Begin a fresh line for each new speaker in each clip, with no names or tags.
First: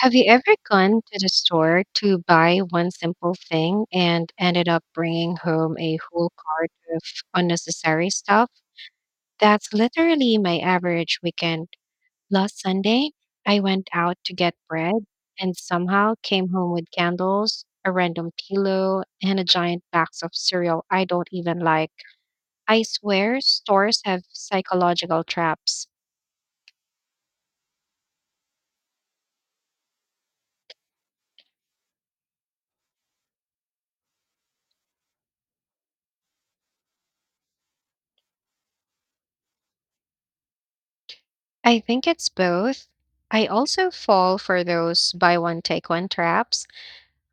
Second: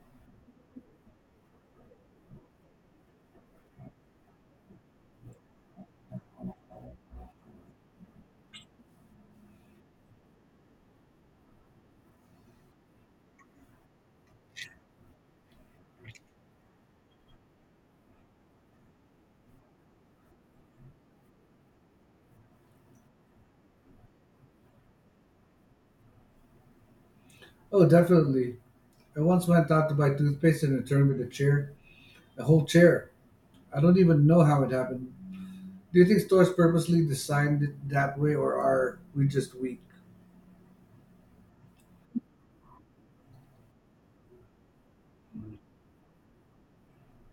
Have you ever gone to the store to buy one simple thing and ended up bringing home a whole cart of unnecessary stuff? That's literally my average weekend. Last Sunday, I went out to get bread and somehow came home with candles, a random pillow, and a giant box of cereal I don't even like. I swear stores have psychological traps.
Oh, definitely. I once went out to buy toothpaste and returned with a chair, a whole chair. I don't even know how it happened. Do you think stores purposely designed it that way, or are we just weak?
I think it's both. I also fall for those buy one, take one traps.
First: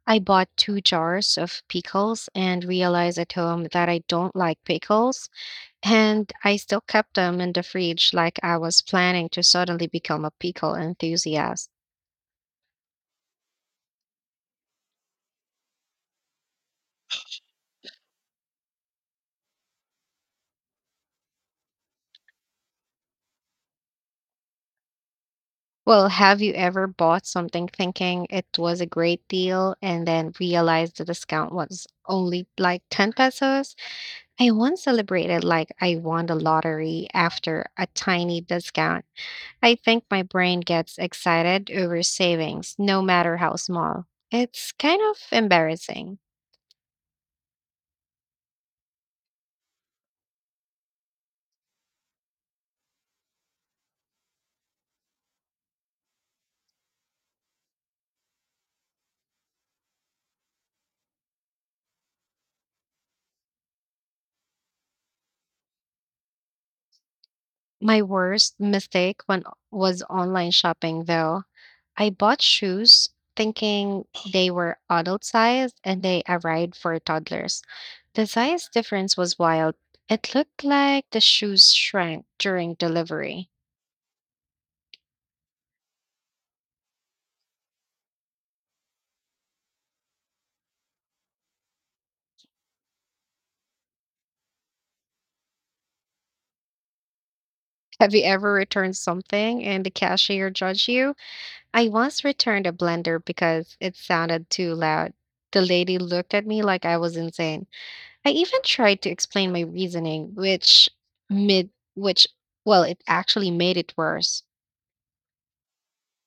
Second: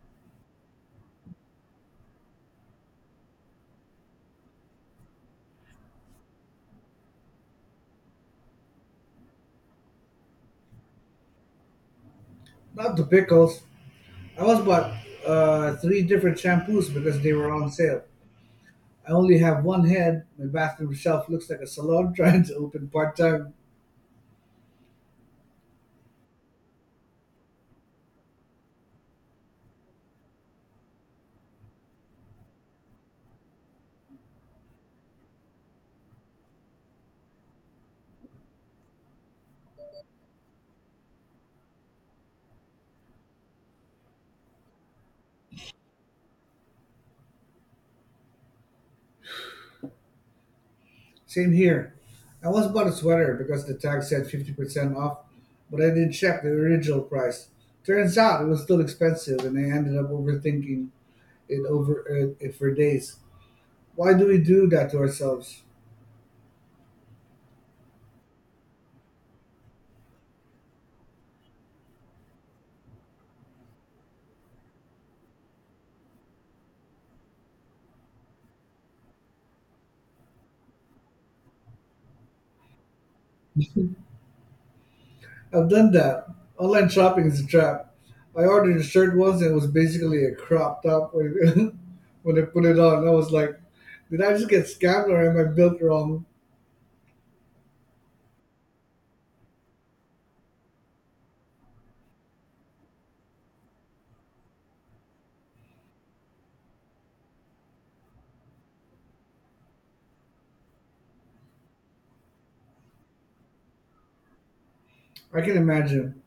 I bought two jars of pickles and realized at home that I don't like pickles, and I still kept them in the fridge like I was planning to suddenly become a pickle enthusiast.
Not the pickles. I once bought three different shampoos because they were on sale. I only have one head. My bathroom shelf looks like a salon trying to open part time.
Well, have you ever bought something thinking it was a great deal and then realized the discount was only like 10 pesos? I once celebrated like I won the lottery after a tiny discount. I think my brain gets excited over savings, no matter how small. It's kind of embarrassing.
Same here. I once bought a sweater because the tag said 50% off, but I didn't check the original price. Turns out it was still expensive, and I ended up overthinking it for days. Why do we do that to ourselves?
My worst mistake when was online shopping though. I bought shoes thinking they were adult size and they arrived for toddlers. The size difference was wild. It looked like the shoes shrank during delivery.
I've done that. Online shopping is a trap. I ordered a shirt once and it was basically a crop top when I put it on. I was like, did I just get scammed or am I built wrong?
Have you ever returned something and the cashier judged you? I once returned a blender because it sounded too loud. The lady looked at me like I was insane. I even tried to explain my reasoning, which well, it actually made it worse.
I can imagine.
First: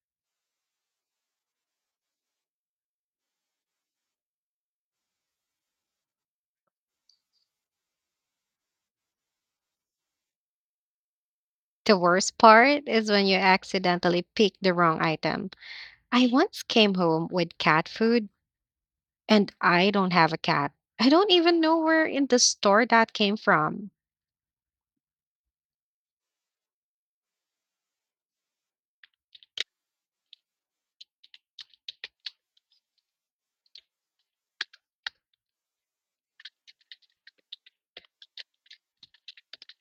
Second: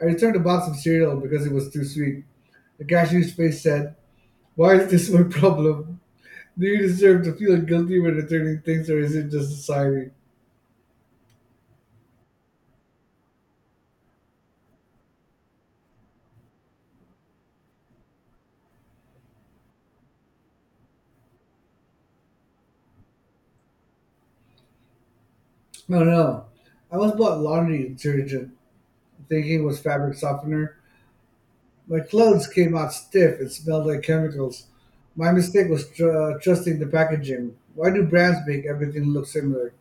I returned a box of cereal because it was too sweet. The cashier face said, why is this my problem? Do you deserve to feel guilty when returning things, or is it just society?
The worst part is when you accidentally pick the wrong item. I once came home with cat food and I don't have a cat. I don't even know where in the store that came from.
No, no. I once bought laundry detergent, thinking it was fabric softener. My clothes came out stiff and smelled like chemicals. My mistake was trusting the packaging. Why do brands make everything look similar?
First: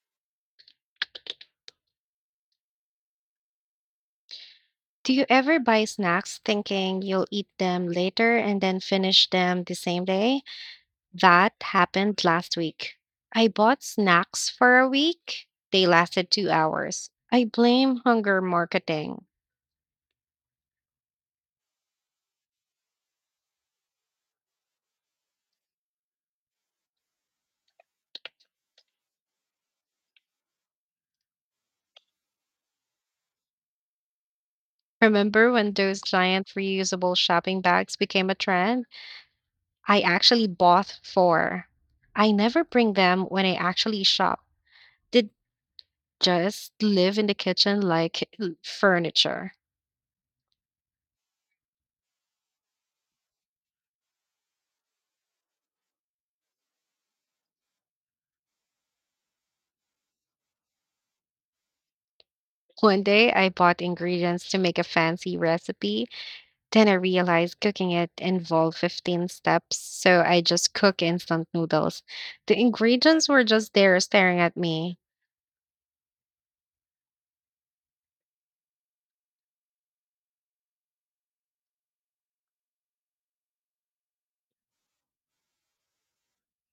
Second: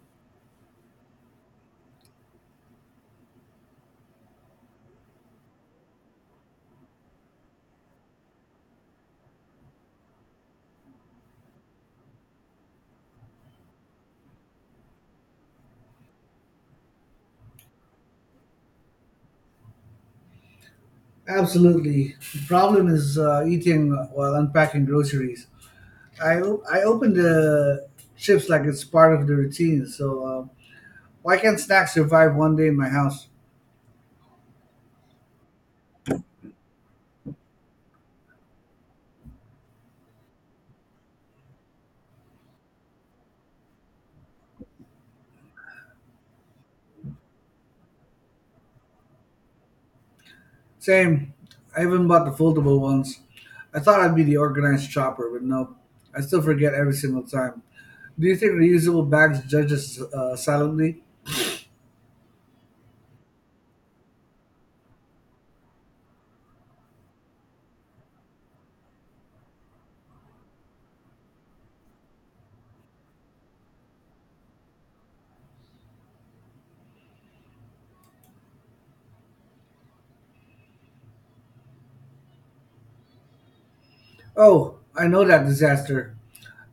Do you ever buy snacks thinking you'll eat them later and then finish them the same day? That happened last week. I bought snacks for a week. They lasted 2 hours. I blame hunger marketing.
Absolutely. The problem is eating while unpacking groceries. I open the chips like it's part of the routine, so why can't snacks survive one day in my house?
Remember when those giant reusable shopping bags became a trend? I actually bought four. I never bring them when I actually shop. They just live in the kitchen like furniture.
Same. I even bought the foldable ones. I thought I'd be the organized shopper, but nope. I still forget every single time. Do you think reusable bags judge us silently?
One day I bought ingredients to make a fancy recipe. Then I realized cooking it involved 15 steps, so I just cook instant noodles. The ingredients were just there staring at me.
Oh, I know that disaster.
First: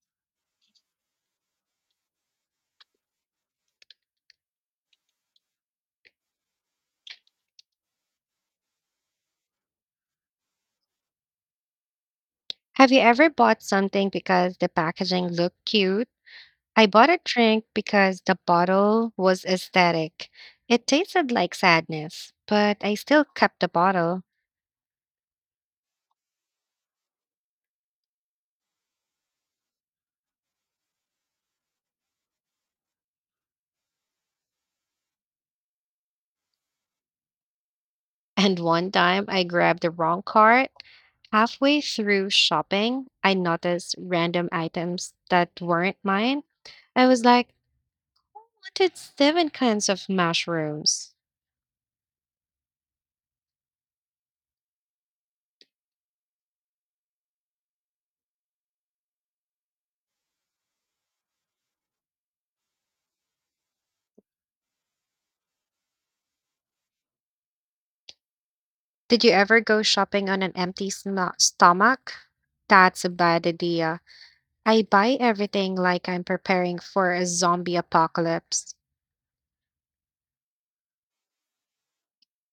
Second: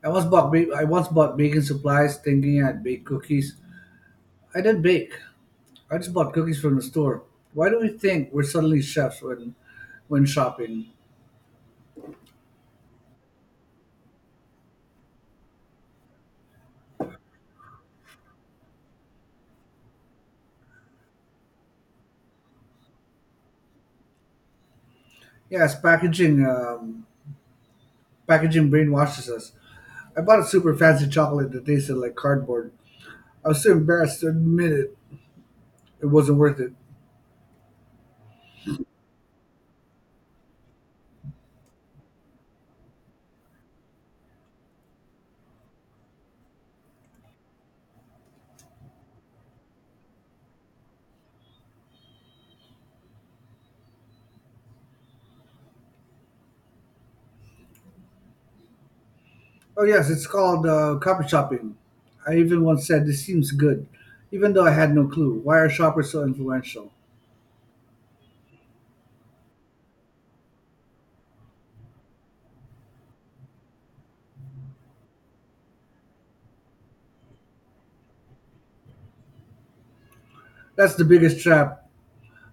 I once bought baking supplies, thinking I'd bake cookies. I didn't bake. I just bought cookies from the store. Why do we think we're suddenly chefs when shopping?
Have you ever bought something because the packaging looked cute? I bought a drink because the bottle was aesthetic. It tasted like sadness, but I still kept the bottle.
Yes, packaging brainwashes us. I bought a super fancy chocolate that tasted like cardboard. I was too embarrassed to admit it. It wasn't worth it.
And one time I grabbed the wrong cart. Halfway through shopping, I noticed random items that weren't mine. I was like, did seven kinds of mushrooms.
Oh yes, it's called copy shopping. I even once said this seems good, even though I had no clue. Why are shoppers so influential?
Did you ever go shopping on an empty stomach? That's a bad idea. I buy everything like I'm preparing for a zombie apocalypse.
That's the biggest trap.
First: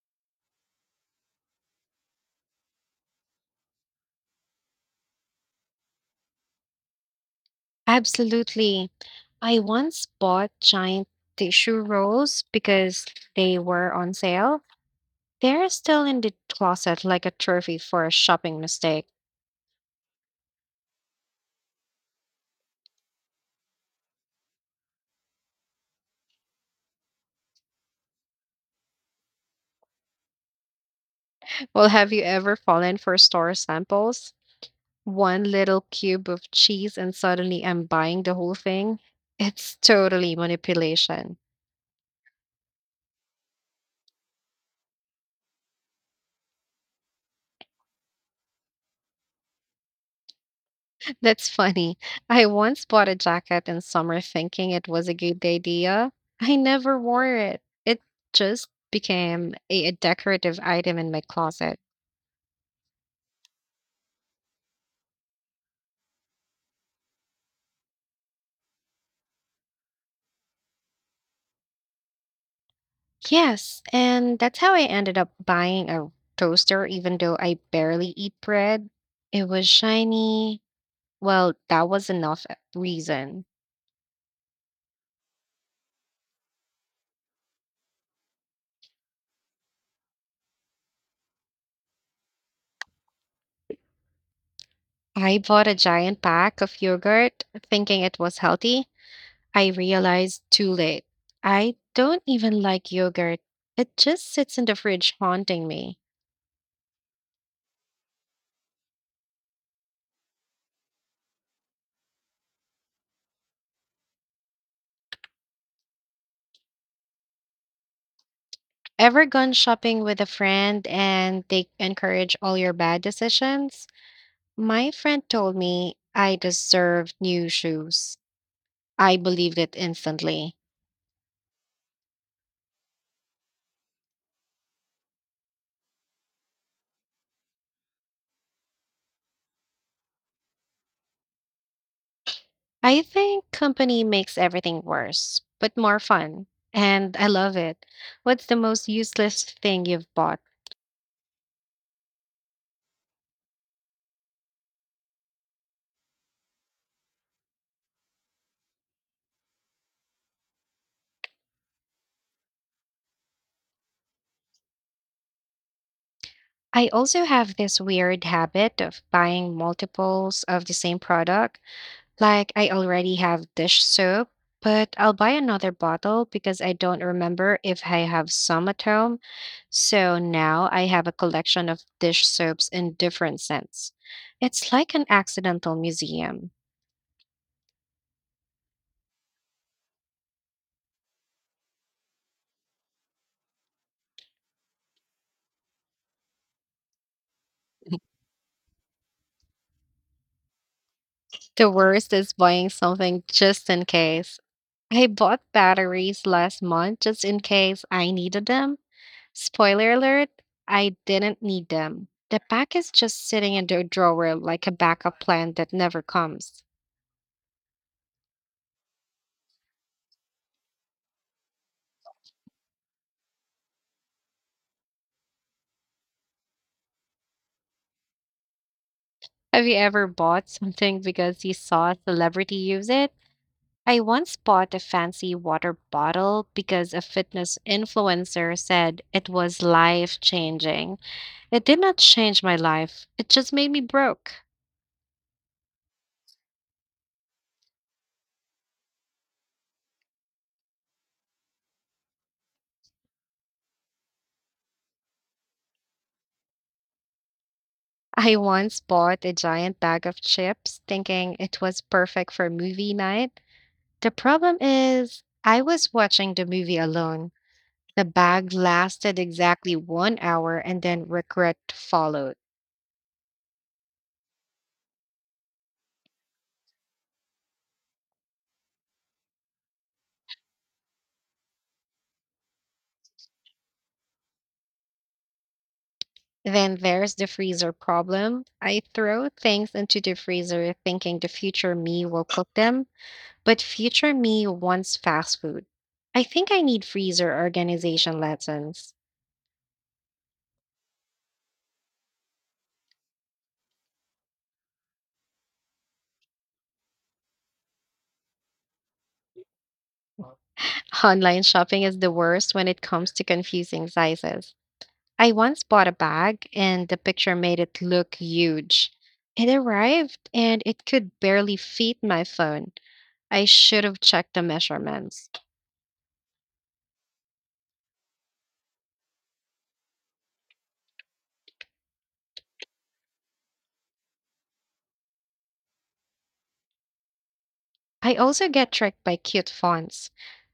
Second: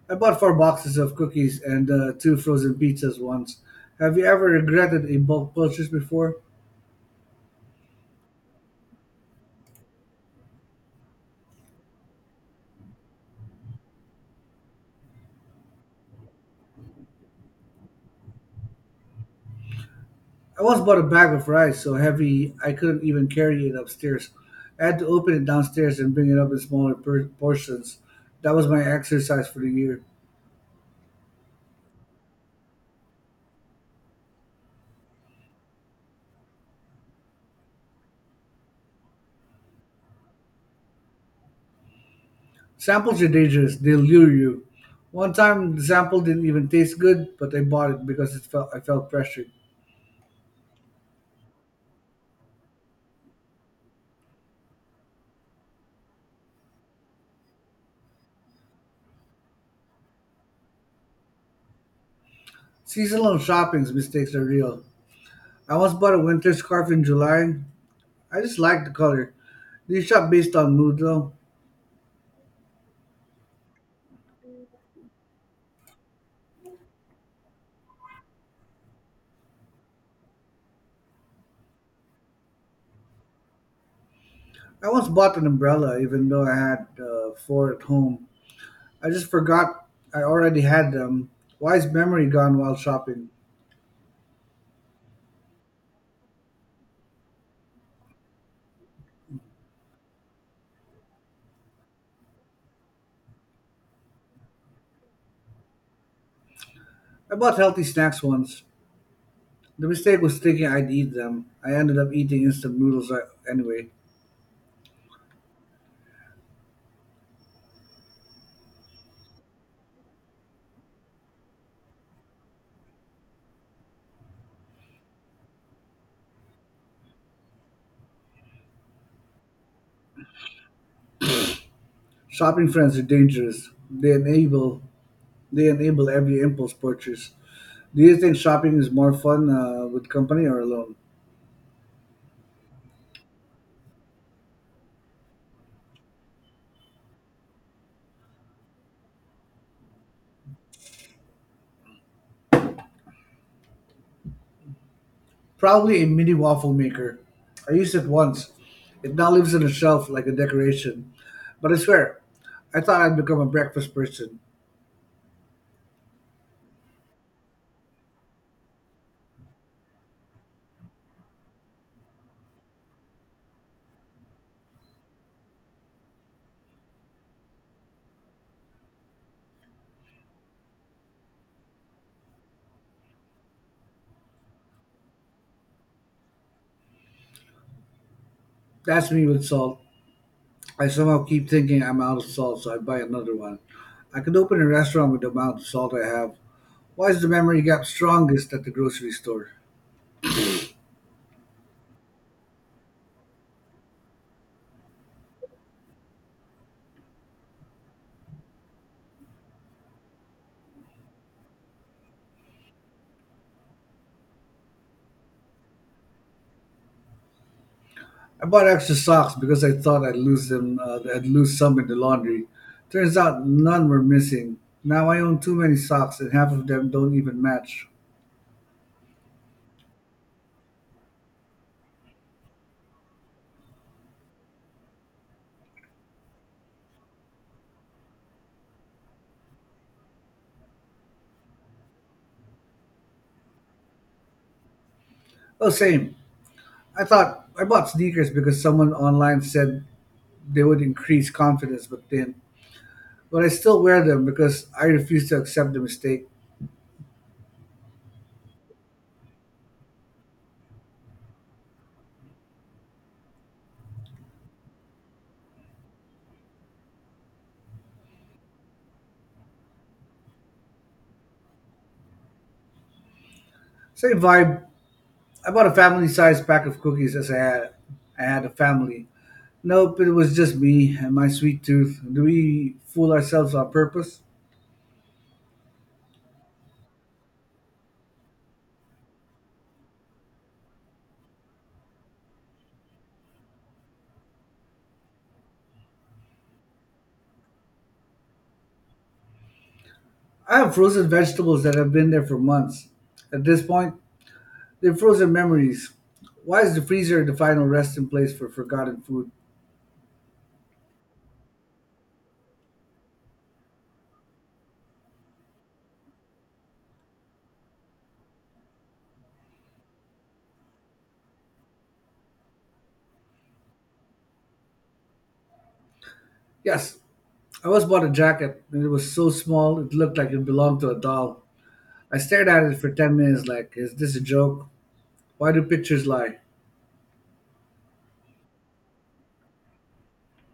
I bought four boxes of cookies and two frozen pizzas once. Have you ever regretted a bulk purchase before?
Absolutely. I once bought giant tissue rolls because they were on sale. They're still in the closet like a trophy for a shopping mistake.
I once bought a bag of rice so heavy I couldn't even carry it upstairs. I had to open it downstairs and bring it up in smaller portions. That was my exercise for the year.
Well, have you ever fallen for store samples? One little cube of cheese and suddenly I'm buying the whole thing. It's totally manipulation.
Samples are dangerous. They lure you. One time, the sample didn't even taste good, but I bought it because it felt I felt pressured.
That's funny. I once bought a jacket in summer thinking it was a good idea. I never wore it. It just became a decorative item in my closet.
Seasonal shopping's mistakes are real. I once bought a winter scarf in July. I just liked the color. Do you shop based on mood though?
Yes, and that's how I ended up buying a toaster, even though I barely eat bread. It was shiny. Well, that was enough reason.
I once bought an umbrella, even though I had four at home. I just forgot I already had them. Why is memory gone while shopping?
I bought a giant pack of yogurt thinking it was healthy. I realized too late. I don't even like yogurt. It just sits in the fridge haunting me.
I bought healthy snacks once. The mistake was thinking I'd eat them. I ended up eating instant noodles anyway.
Ever gone shopping with a friend and they encourage all your bad decisions? My friend told me I deserved new shoes. I believed it instantly.
Shopping friends are dangerous. They enable every impulse purchase. Do you think shopping is more fun with company or alone?
I think company makes everything worse, but more fun. And I love it. What's the most useless thing you've bought?
Probably a mini waffle maker. I used it once. It now lives on a shelf like a decoration. But I swear, I thought I'd become a breakfast person.
I also have this weird habit of buying multiples of the same product. Like, I already have dish soap, but I'll buy another bottle because I don't remember if I have some at home. So now I have a collection of dish soaps in different scents. It's like an accidental museum.
That's me with salt. I somehow keep thinking I'm out of salt, so I buy another one. I could open a restaurant with the amount of salt I have. Why is the memory gap strongest at the grocery store?
The worst is buying something just in case. I bought batteries last month just in case I needed them. Spoiler alert, I didn't need them. The pack is just sitting in the drawer like a backup plan that never comes.
I bought extra socks because I thought I'd lose them. I'd lose some in the laundry. Turns out none were missing. Now I own too many socks, and half of them don't even match.
Have you ever bought something because you saw a celebrity use it? I once bought a fancy water bottle because a fitness influencer said it was life changing. It did not change my life, it just made me broke.
Oh, same. I thought I bought sneakers because someone online said they would increase confidence, but I still wear them because I refuse to accept the mistake.
I once bought a giant bag of chips thinking it was perfect for movie night. The problem is, I was watching the movie alone. The bag lasted exactly 1 hour and then regret followed.
Same vibe. I bought a family-sized pack of cookies as I had a family. Nope, it was just me and my sweet tooth. Do we fool ourselves on purpose?
Then there's the freezer problem. I throw things into the freezer thinking the future me will cook them, but future me wants fast food. I think I need freezer organization lessons.
I have frozen vegetables that have been there for months. At this point, they're frozen memories. Why is the freezer the final resting place for forgotten food?
Online shopping is the worst when it comes to confusing sizes. I once bought a bag and the picture made it look huge. It arrived and it could barely fit my phone. I should have checked the measurements.
Yes, I once bought a jacket, and it was so small it looked like it belonged to a doll. I stared at it for 10 minutes, like, is this a joke? Why do pictures lie?
I also get tricked by cute fonts.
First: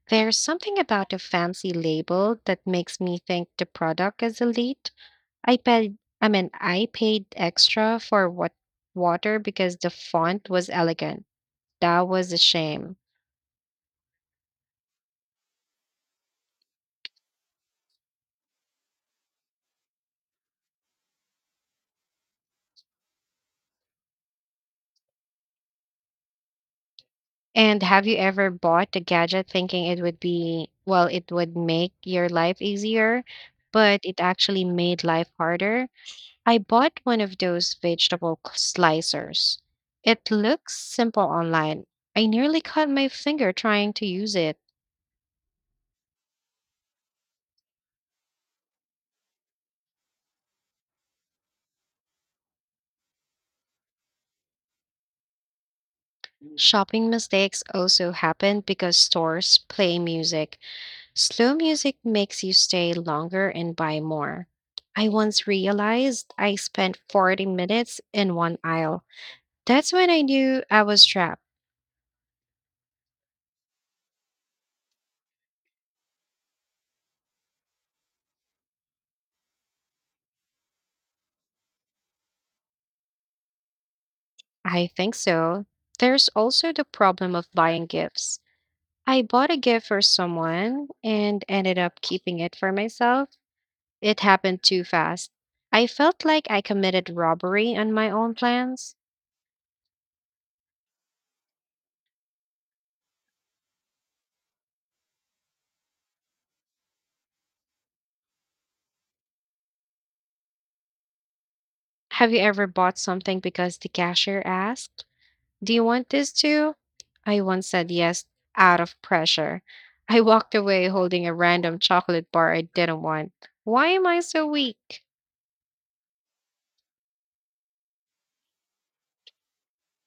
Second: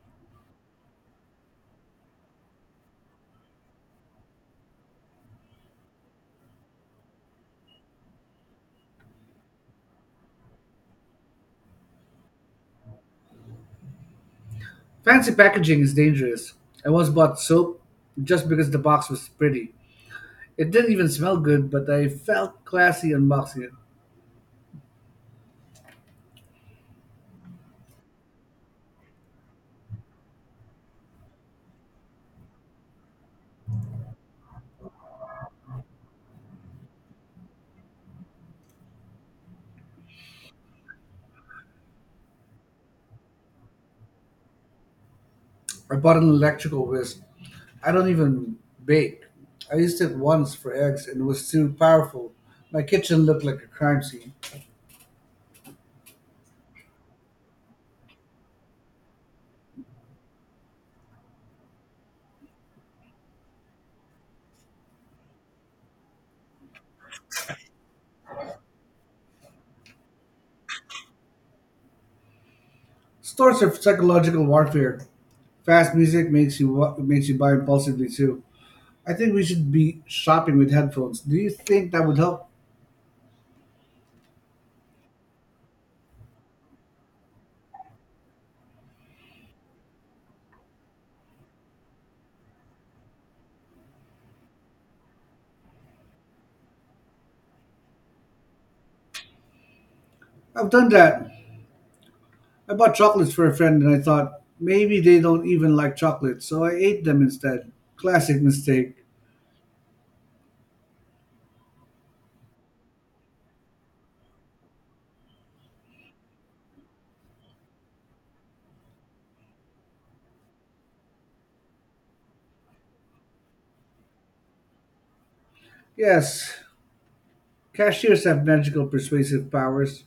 There's something about a fancy label that makes me think the product is elite. I paid extra for what water because the font was elegant. That was a shame.
Fancy packaging is dangerous. I once bought soap just because the box was pretty. It didn't even smell good, but I felt classy unboxing it.
And have you ever bought a gadget thinking it would be, well, it would make your life easier, but it actually made life harder? I bought one of those vegetable slicers. It looks simple online. I nearly cut my finger trying to use it.
I bought an electrical whisk. I don't even bake. I used it once for eggs and it was too powerful. My kitchen looked like a crime scene.
Shopping mistakes also happen because stores play music. Slow music makes you stay longer and buy more. I once realized I spent 40 minutes in one aisle. That's when I knew I was trapped.
Stores are psychological warfare. Fast music makes you buy impulsively too. I think we should be shopping with headphones. Do you think that would help?
I think so. There's also the problem of buying gifts. I bought a gift for someone and ended up keeping it for myself. It happened too fast. I felt like I committed robbery on my own plans.
I've done that. I bought chocolates for a friend and I thought maybe they don't even like chocolate, so I ate them instead. Classic mistake.
Have you ever bought something because the cashier asked, do you want this too? I once said yes out of pressure. I walked away holding a random chocolate bar I didn't want. Why am I so weak?
Yes, cashiers have magical persuasive powers.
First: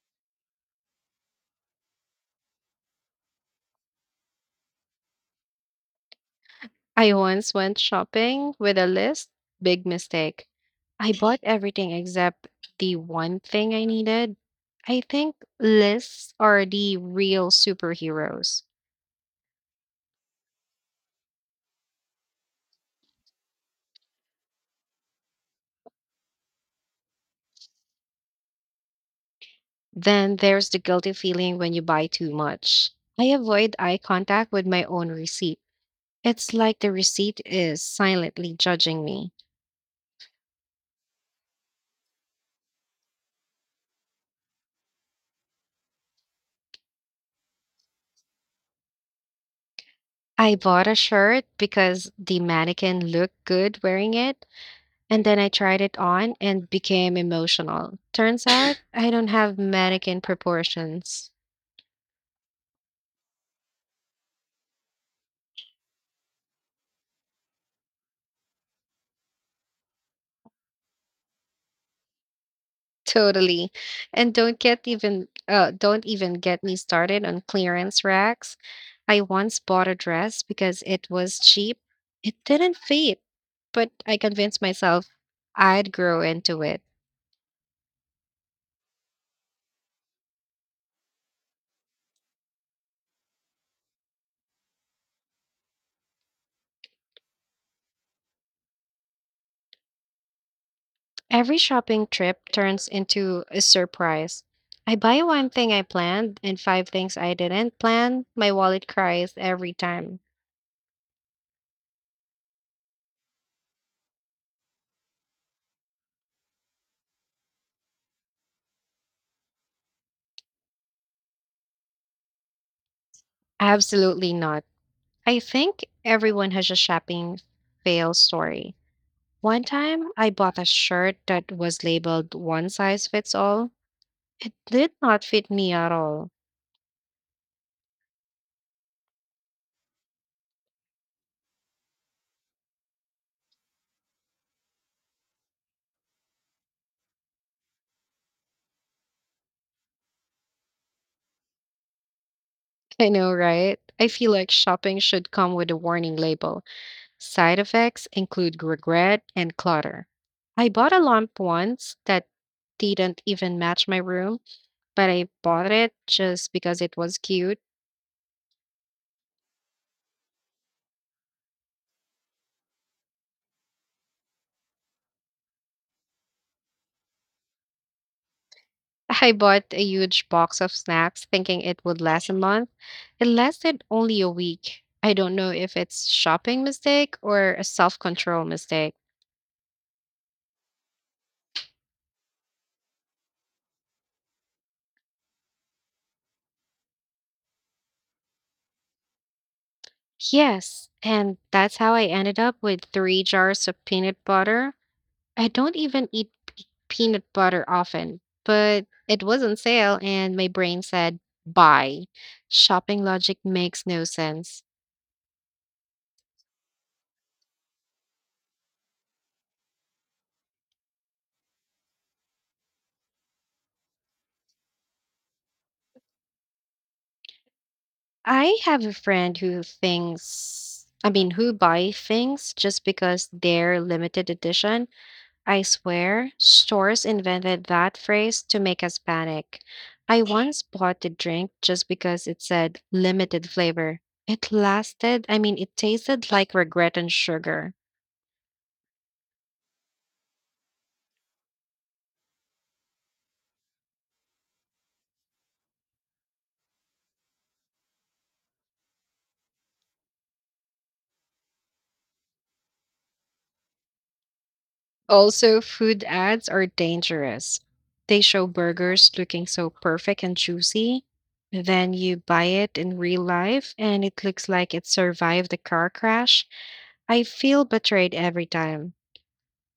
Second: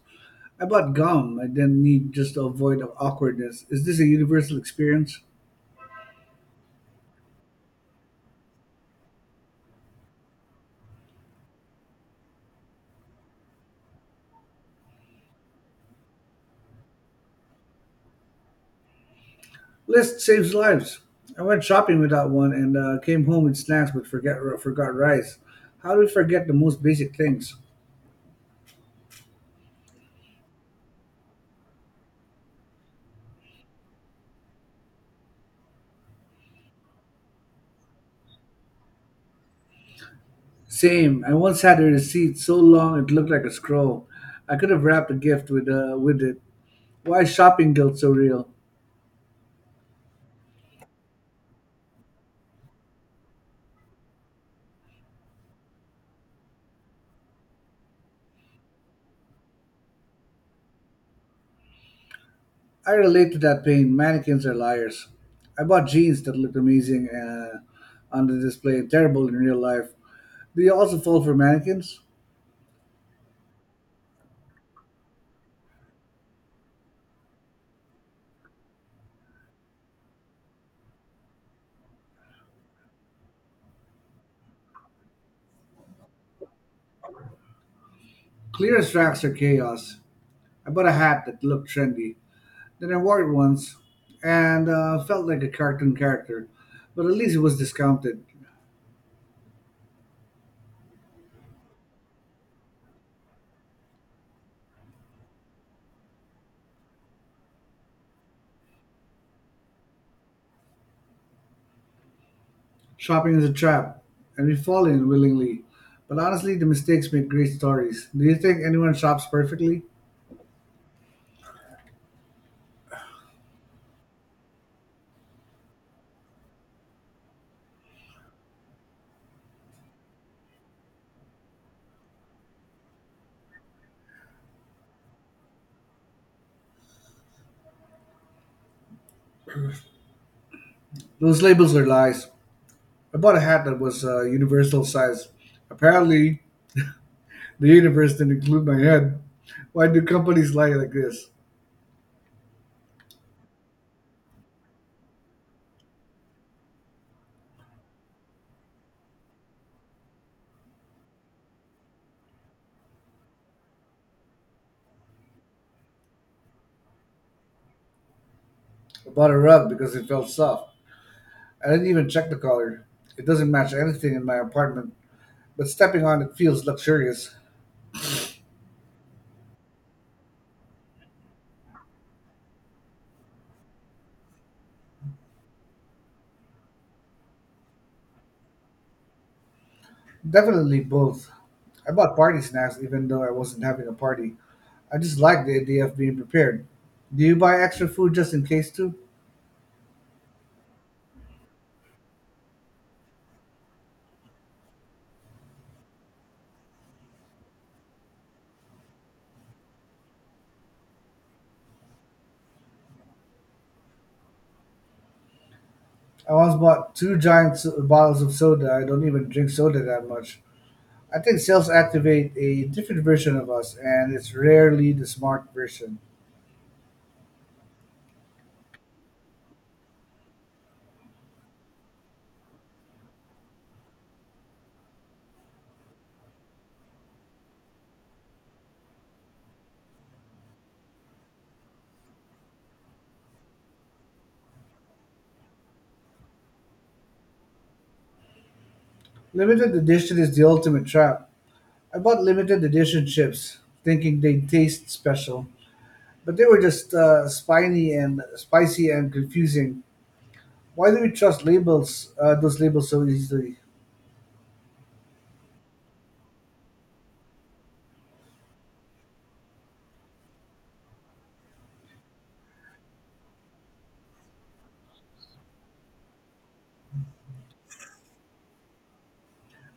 I bought gum I didn't need just to avoid the awkwardness. Is this a universal experience?
I once went shopping with a list. Big mistake. I bought everything except the one thing I needed. I think lists are the real superheroes.
List saves lives. I went shopping without one and came home with snacks but forgot rice. How do we forget the most basic things?
Then there's the guilty feeling when you buy too much. I avoid eye contact with my own receipt. It's like the receipt is silently judging me.
Same. I once had a receipt so long it looked like a scroll. I could have wrapped a gift with it. Why is shopping guilt so real?
I bought a shirt because the mannequin looked good wearing it. And then I tried it on and became emotional. Turns out I don't have mannequin proportions.
I relate to that pain. Mannequins are liars. I bought jeans that looked amazing on the display and terrible in real life. Do you also fall for mannequins?
Totally. And don't even get me started on clearance racks. I once bought a dress because it was cheap. It didn't fit, but I convinced myself I'd grow into it.
Clear as tracks are chaos. I bought a hat that looked trendy. Then I wore it once and felt like a cartoon character. But at least it was discounted.
Every shopping trip turns into a surprise. I buy one thing I planned and five things I didn't plan. My wallet cries every time.
Shopping is a trap, and we fall in willingly. But honestly, the mistakes make great stories. Do you think anyone shops perfectly?
Absolutely not. I think everyone has a shopping fail story. One time, I bought a shirt that was labeled one size fits all. It did not fit me at all.
Those labels are lies. I bought a hat that was universal size. Apparently, the universe didn't include my head. Why do companies lie like this?
I know, right? I feel like shopping should come with a warning label. Side effects include regret and clutter. I bought a lamp once that didn't even match my room, but I bought it just because it was cute.
I bought a rug because it felt soft. I didn't even check the color. It doesn't match anything in my apartment, but stepping on it feels luxurious.
I bought a huge box of snacks thinking it would last a month. It lasted only a week. I don't know if it's shopping mistake or a self-control mistake.
Definitely both. I bought party snacks even though I wasn't having a party. I just like the idea of being prepared. Do you buy extra food just in case too?
Yes, and that's how I ended up with three jars of peanut butter. I don't even eat peanut butter often, but it was on sale and my brain said, "Buy." Shopping logic makes no sense.
I once bought two giant bottles of soda. I don't even drink soda that much. I think sales activate a different version of us, and it's rarely the smart version.
I have a friend who thinks, I mean, who buy things just because they're limited edition. I swear, stores invented that phrase to make us panic. I once bought a drink just because it said limited flavor. It lasted, I mean, it tasted like regret and sugar.
Limited edition is the ultimate trap. I bought limited edition chips, thinking they'd taste special, but they were just spiny and spicy and confusing. Why do we trust labels? Those labels so easily?
Also, food ads are dangerous. They show burgers looking so perfect and juicy. Then you buy it in real life and it looks like it survived the car crash. I feel betrayed every time.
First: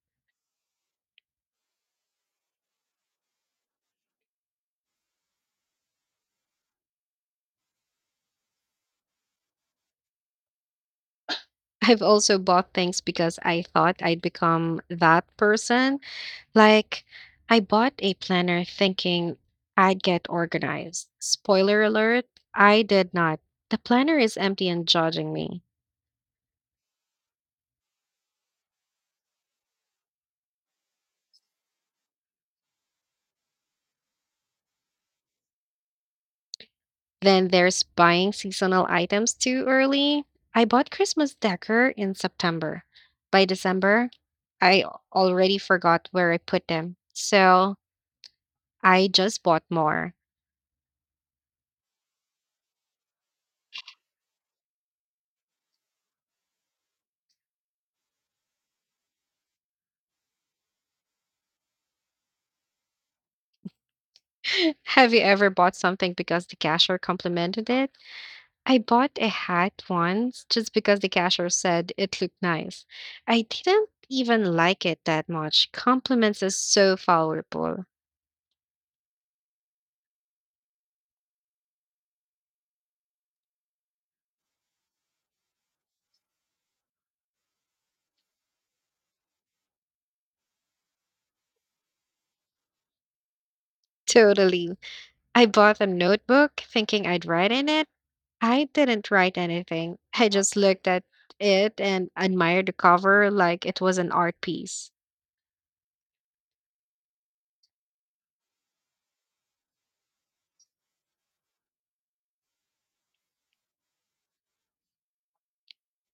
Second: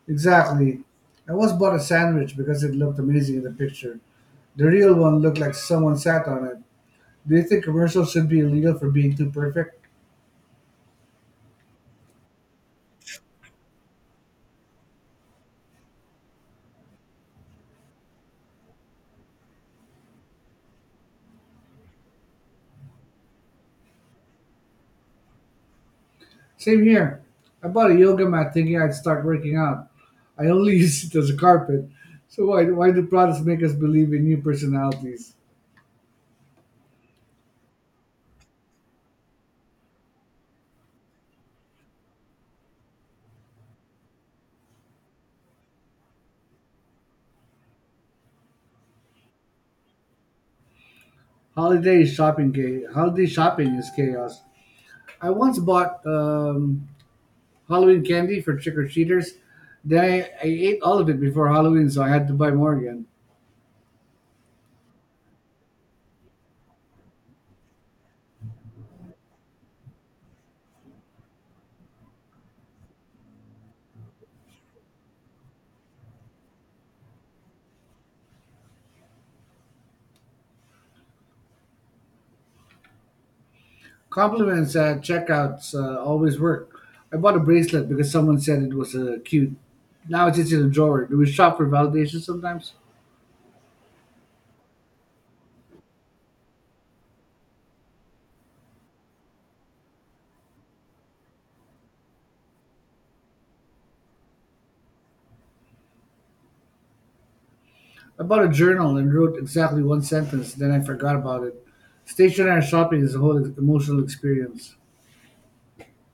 Exactly. I once bought a sandwich because it looked amazing in the picture. The real one looked like someone sat on it. Do you think commercials should be illegal for being too perfect?
I've also bought things because I thought I'd become that person. Like, I bought a planner thinking I'd get organized. Spoiler alert, I did not. The planner is empty and judging me.
Same here. I bought a yoga mat thinking I'd start working out. I only use it as a carpet. So why do products make us believe in new personalities?
Then there's buying seasonal items too early. I bought Christmas decor in September. By December, I already forgot where I put them. So I just bought more.
Holiday shopping is chaos. I once bought Halloween candy for trick or treaters. Then I ate all of it before Halloween, so I had to buy more again.
Have you ever bought something because the cashier complimented it? I bought a hat once just because the cashier said it looked nice. I didn't even like it that much. Compliments are so valuable.
Compliments at checkouts always work. I bought a bracelet because someone said it was cute. Now it's just in a drawer. Do we shop for validation sometimes?
Totally. I bought a notebook thinking I'd write in it. I didn't write anything. I just looked at it and admired the cover like it was an art piece.
I bought a journal and wrote exactly one sentence, then I forgot about it. Stationary shopping is a whole emotional experience.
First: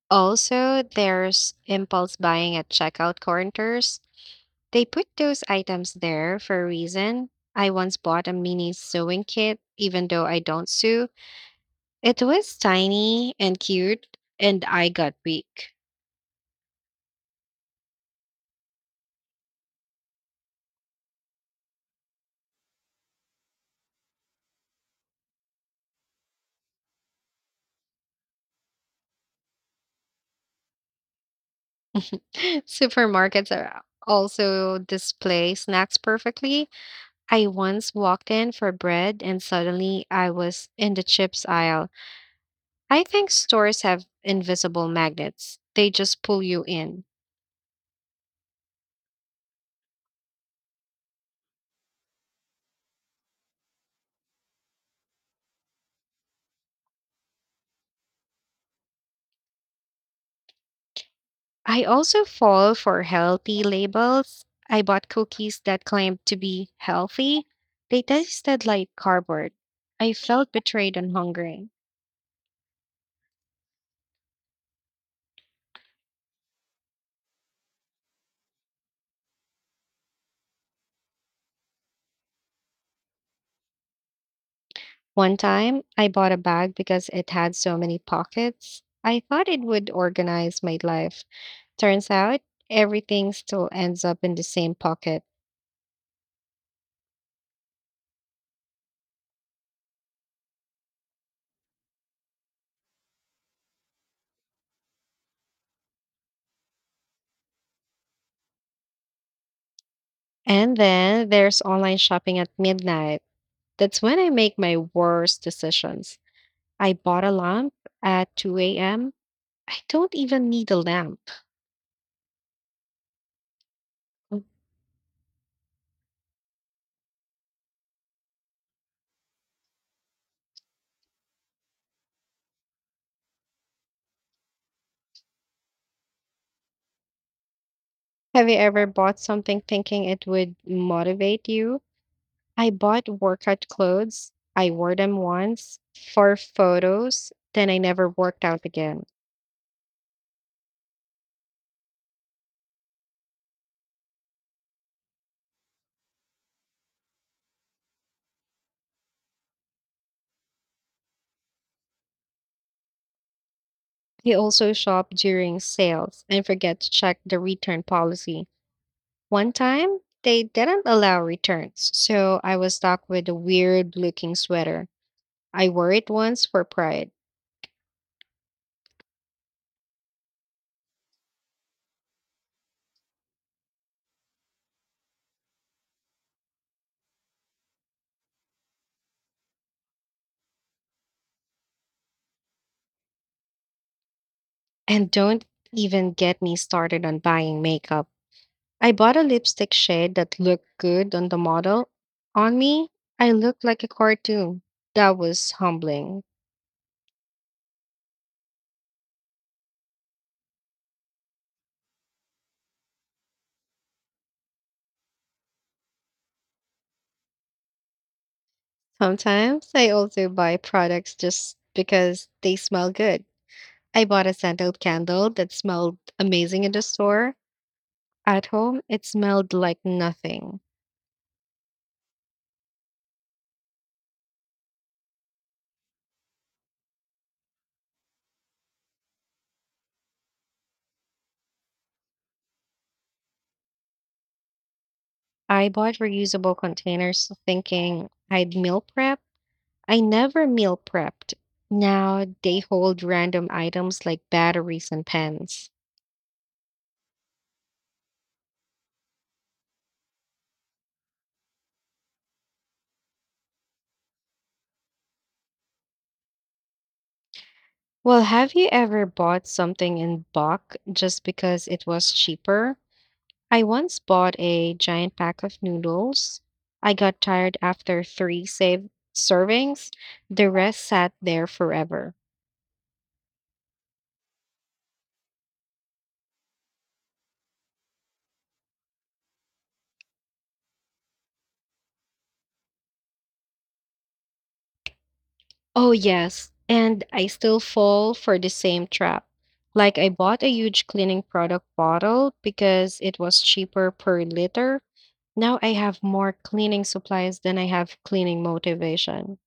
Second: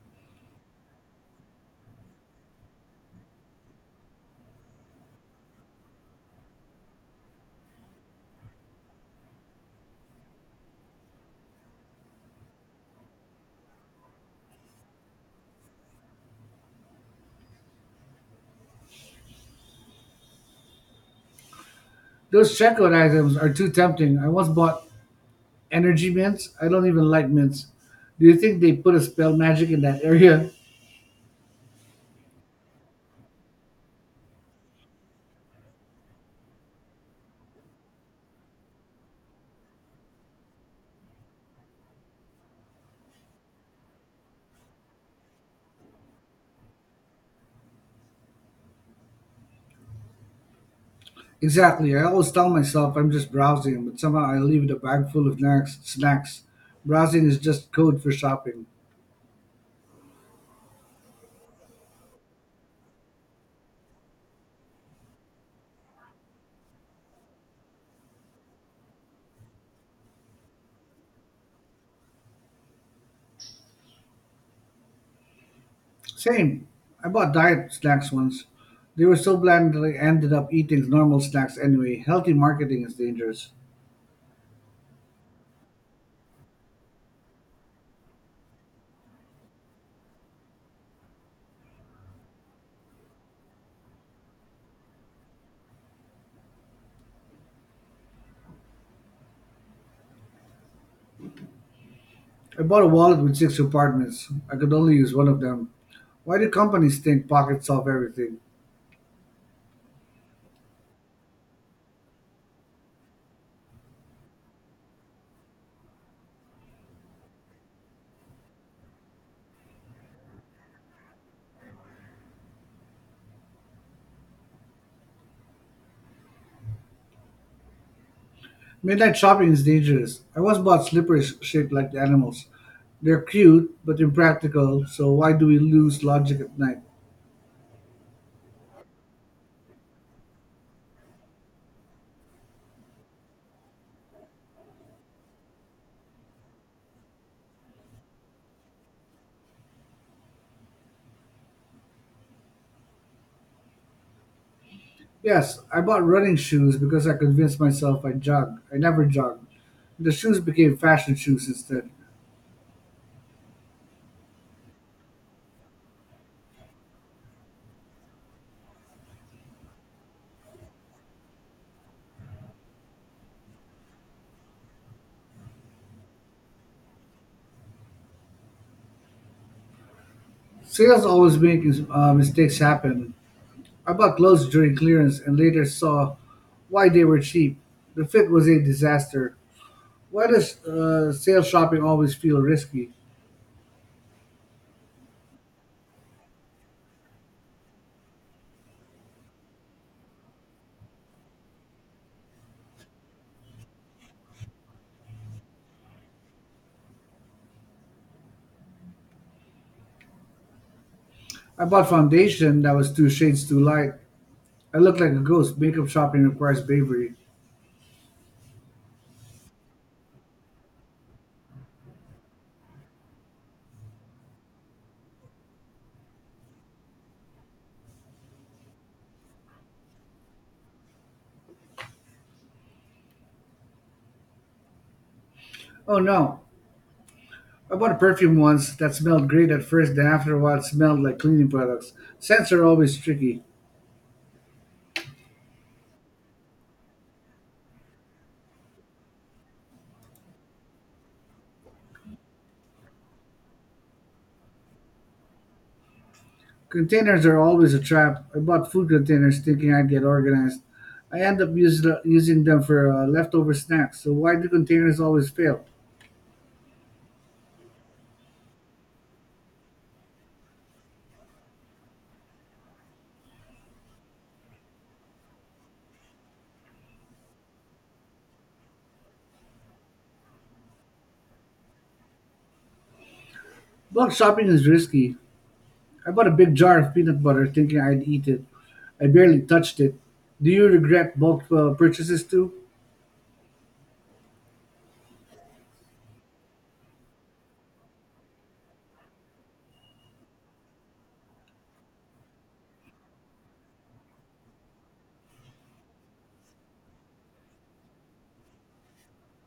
Also, there's impulse buying at checkout counters. They put those items there for a reason. I once bought a mini sewing kit, even though I don't sew. It was tiny and cute, and I got weak.
Those checkout items are too tempting. I once bought energy mints? I don't even like mints. Do you think they put a spell magic in that area?
Supermarkets are also display snacks perfectly. I once walked in for bread and suddenly I was in the chips aisle. I think stores have invisible magnets, they just pull you in.
Exactly. I always tell myself I'm just browsing, but somehow I leave with a bag full of snacks. Snacks. Browsing is just code for shopping.
I also fall for healthy labels. I bought cookies that claimed to be healthy. They tasted like cardboard. I felt betrayed and hungry.
Same. I bought diet snacks once. They were so bland that I ended up eating normal snacks anyway. Healthy marketing is dangerous.
One time, I bought a bag because it had so many pockets. I thought it would organize my life. Turns out, everything still ends up in the same pocket.
I bought a wallet with six compartments. I could only use one of them. Why do companies think pockets solve everything?
And then there's online shopping at midnight. That's when I make my worst decisions. I bought a lamp at 2 a.m. I don't even need a lamp.
Midnight shopping is dangerous. I once bought slippers shaped like the animals. They're cute, but impractical, so why do we lose logic at night?
Have you ever bought something thinking it would motivate you? I bought workout clothes. I wore them once for photos, then I never worked out again.
Yes, I bought running shoes because I convinced myself I jog. I never jogged. The shoes became fashion shoes instead.
I also shop during sales and forget to check the return policy. One time, they didn't allow returns, so I was stuck with a weird looking sweater. I wore it once for pride.
Sales always make mistakes happen. I bought clothes during clearance and later saw why they were cheap. The fit was a disaster. Why does sale shopping always feel risky?
And don't even get me started on buying makeup. I bought a lipstick shade that looked good on the model. On me, I looked like a cartoon. That was humbling.
I bought foundation that was two shades too light. I look like a ghost. Makeup shopping requires bravery.
Sometimes I also buy products just because they smell good. I bought a scented candle that smelled amazing in the store. At home, it smelled like nothing.
Oh no! I bought a perfume once that smelled great at first, then after a while it smelled like cleaning products. Scents are always tricky.
I bought reusable containers thinking I'd meal prep. I never meal prepped. Now they hold random items like batteries and pens.
Containers are always a trap. I bought food containers thinking I'd get organized. I end up using them for leftover snacks, so why do containers always fail?
Well, have you ever bought something in bulk just because it was cheaper? I once bought a giant pack of noodles. I got tired after three save servings. The rest sat there forever.
Bulk shopping is risky. I bought a big jar of peanut butter thinking I'd eat it. I barely touched it. Do you regret bulk purchases too?
Oh, yes. And I still fall for the same trap. Like, I bought a huge cleaning product bottle because it was cheaper per liter. Now I have more cleaning supplies than I have cleaning motivation.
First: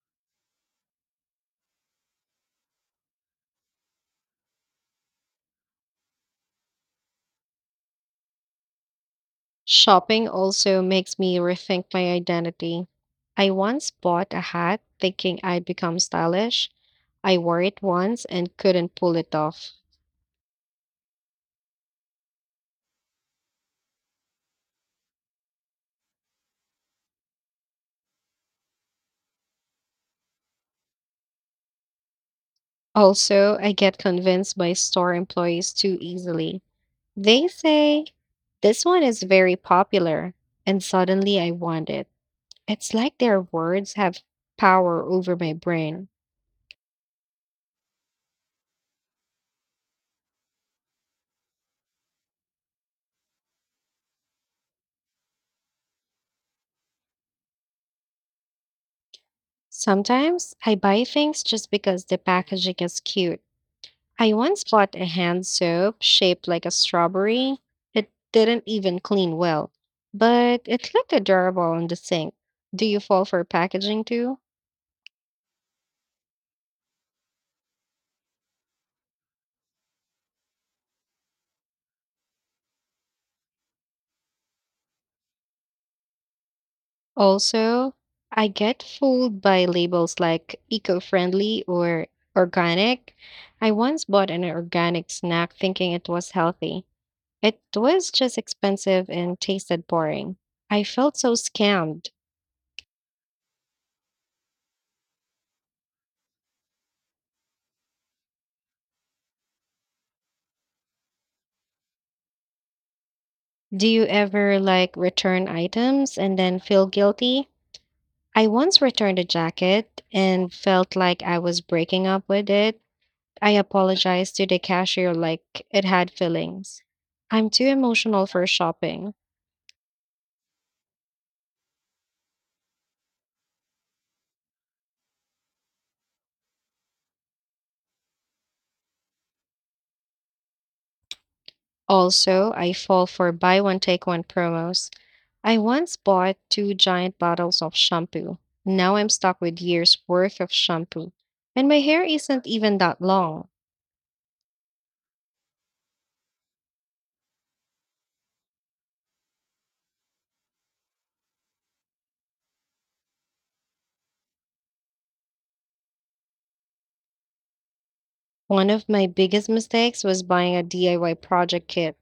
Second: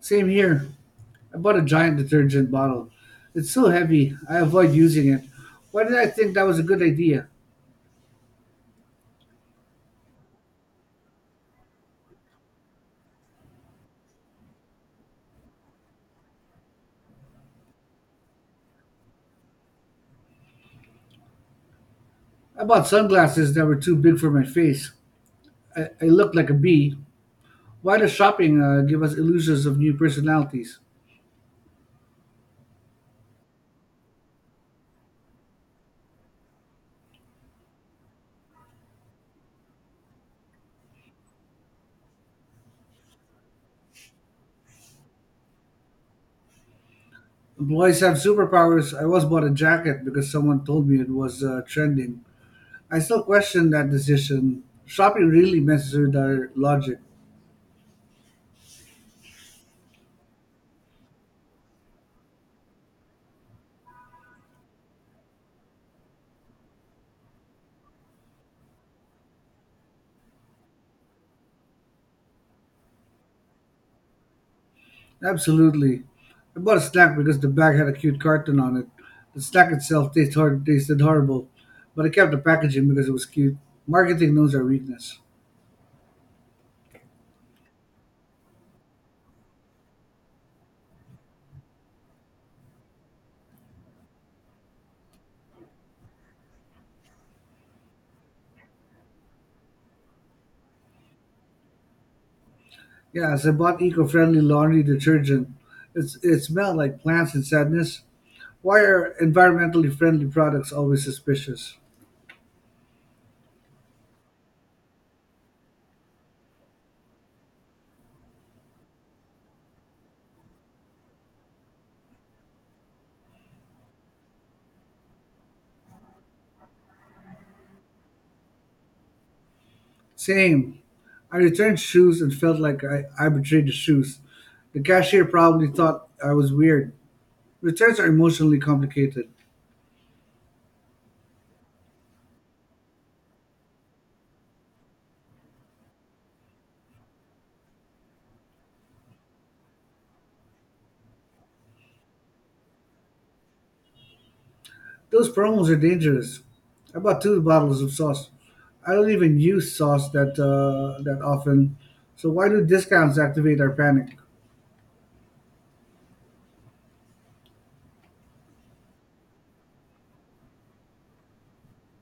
Same here. I bought a giant detergent bottle. It's so heavy, I avoid using it. Why did I think that was a good idea?
Shopping also makes me rethink my identity. I once bought a hat thinking I'd become stylish. I wore it once and couldn't pull it off.
I bought sunglasses that were too big for my face. I looked like a bee. Why does shopping give us illusions of new personalities?
Also, I get convinced by store employees too easily. They say, "This one is very popular." And suddenly I want it. It's like their words have power over my brain.
Employees have superpowers. I once bought a jacket because someone told me it was trending. I still question that decision. Shopping really messes with our logic.
Sometimes I buy things just because the packaging is cute. I once bought a hand soap shaped like a strawberry. It didn't even clean well, but it looked adorable on the sink. Do you fall for packaging too?
Absolutely. I bought a snack because the bag had a cute cartoon on it. The snack itself tasted horrible, but I kept the packaging because it was cute. Marketing knows our weakness.
Also, I get fooled by labels like eco friendly or organic. I once bought an organic snack thinking it was healthy. It was just expensive and tasted boring. I felt so scammed.
Yes, I bought eco-friendly laundry detergent. It smelled like plants and sadness. Why are environmentally friendly products always suspicious?
Do you ever like return items and then feel guilty? I once returned a jacket and felt like I was breaking up with it. I apologized to the cashier like it had feelings. I'm too emotional for shopping.
Same. I returned shoes and felt like I betrayed the shoes. The cashier probably thought I was weird. Returns are emotionally complicated.
Also, I fall for buy one take one promos. I once bought two giant bottles of shampoo. Now I'm stuck with years worth of shampoo. And my hair isn't even that long.
Those promos are dangerous. I bought two bottles of sauce. I don't even use sauce that often, so why do discounts activate our panic?
One of my biggest mistakes was buying a DIY project kit.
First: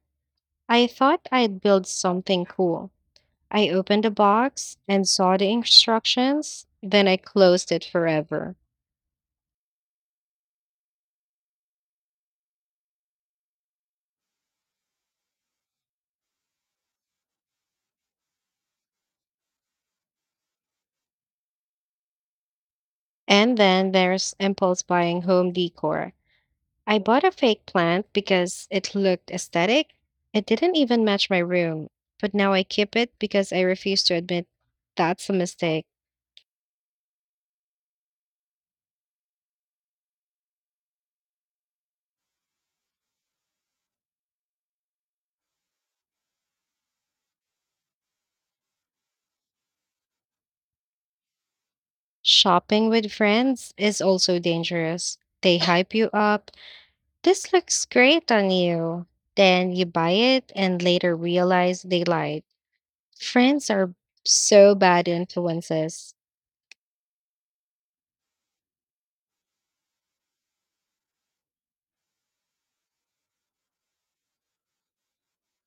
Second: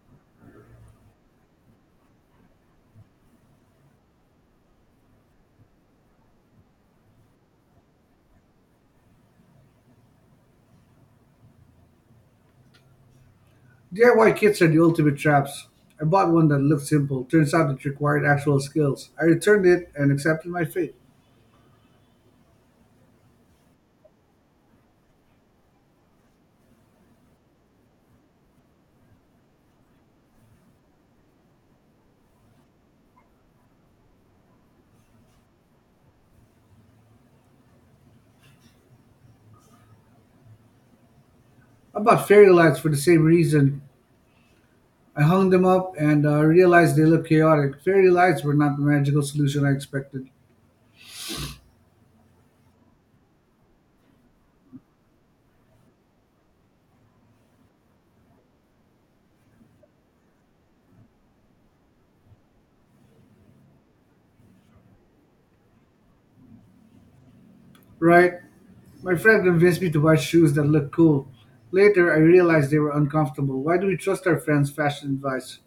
I thought I'd build something cool. I opened the box and saw the instructions, then I closed it forever.
DIY kits are the ultimate traps. I bought one that looked simple. Turns out it required actual skills. I returned it and accepted my fate.
And then there's impulse buying home decor. I bought a fake plant because it looked aesthetic. It didn't even match my room, but now I keep it because I refuse to admit that's a mistake.
I bought fairy lights for the same reason. I hung them up and realized they looked chaotic. Fairy lights were not the magical solution I expected.
Shopping with friends is also dangerous. They hype you up. This looks great on you. Then you buy it and later realize they lied. Friends are so bad influences.
Right? My friend convinced me to buy shoes that look cool. Later, I realized they were uncomfortable. Why do we trust our friends' fashion advice?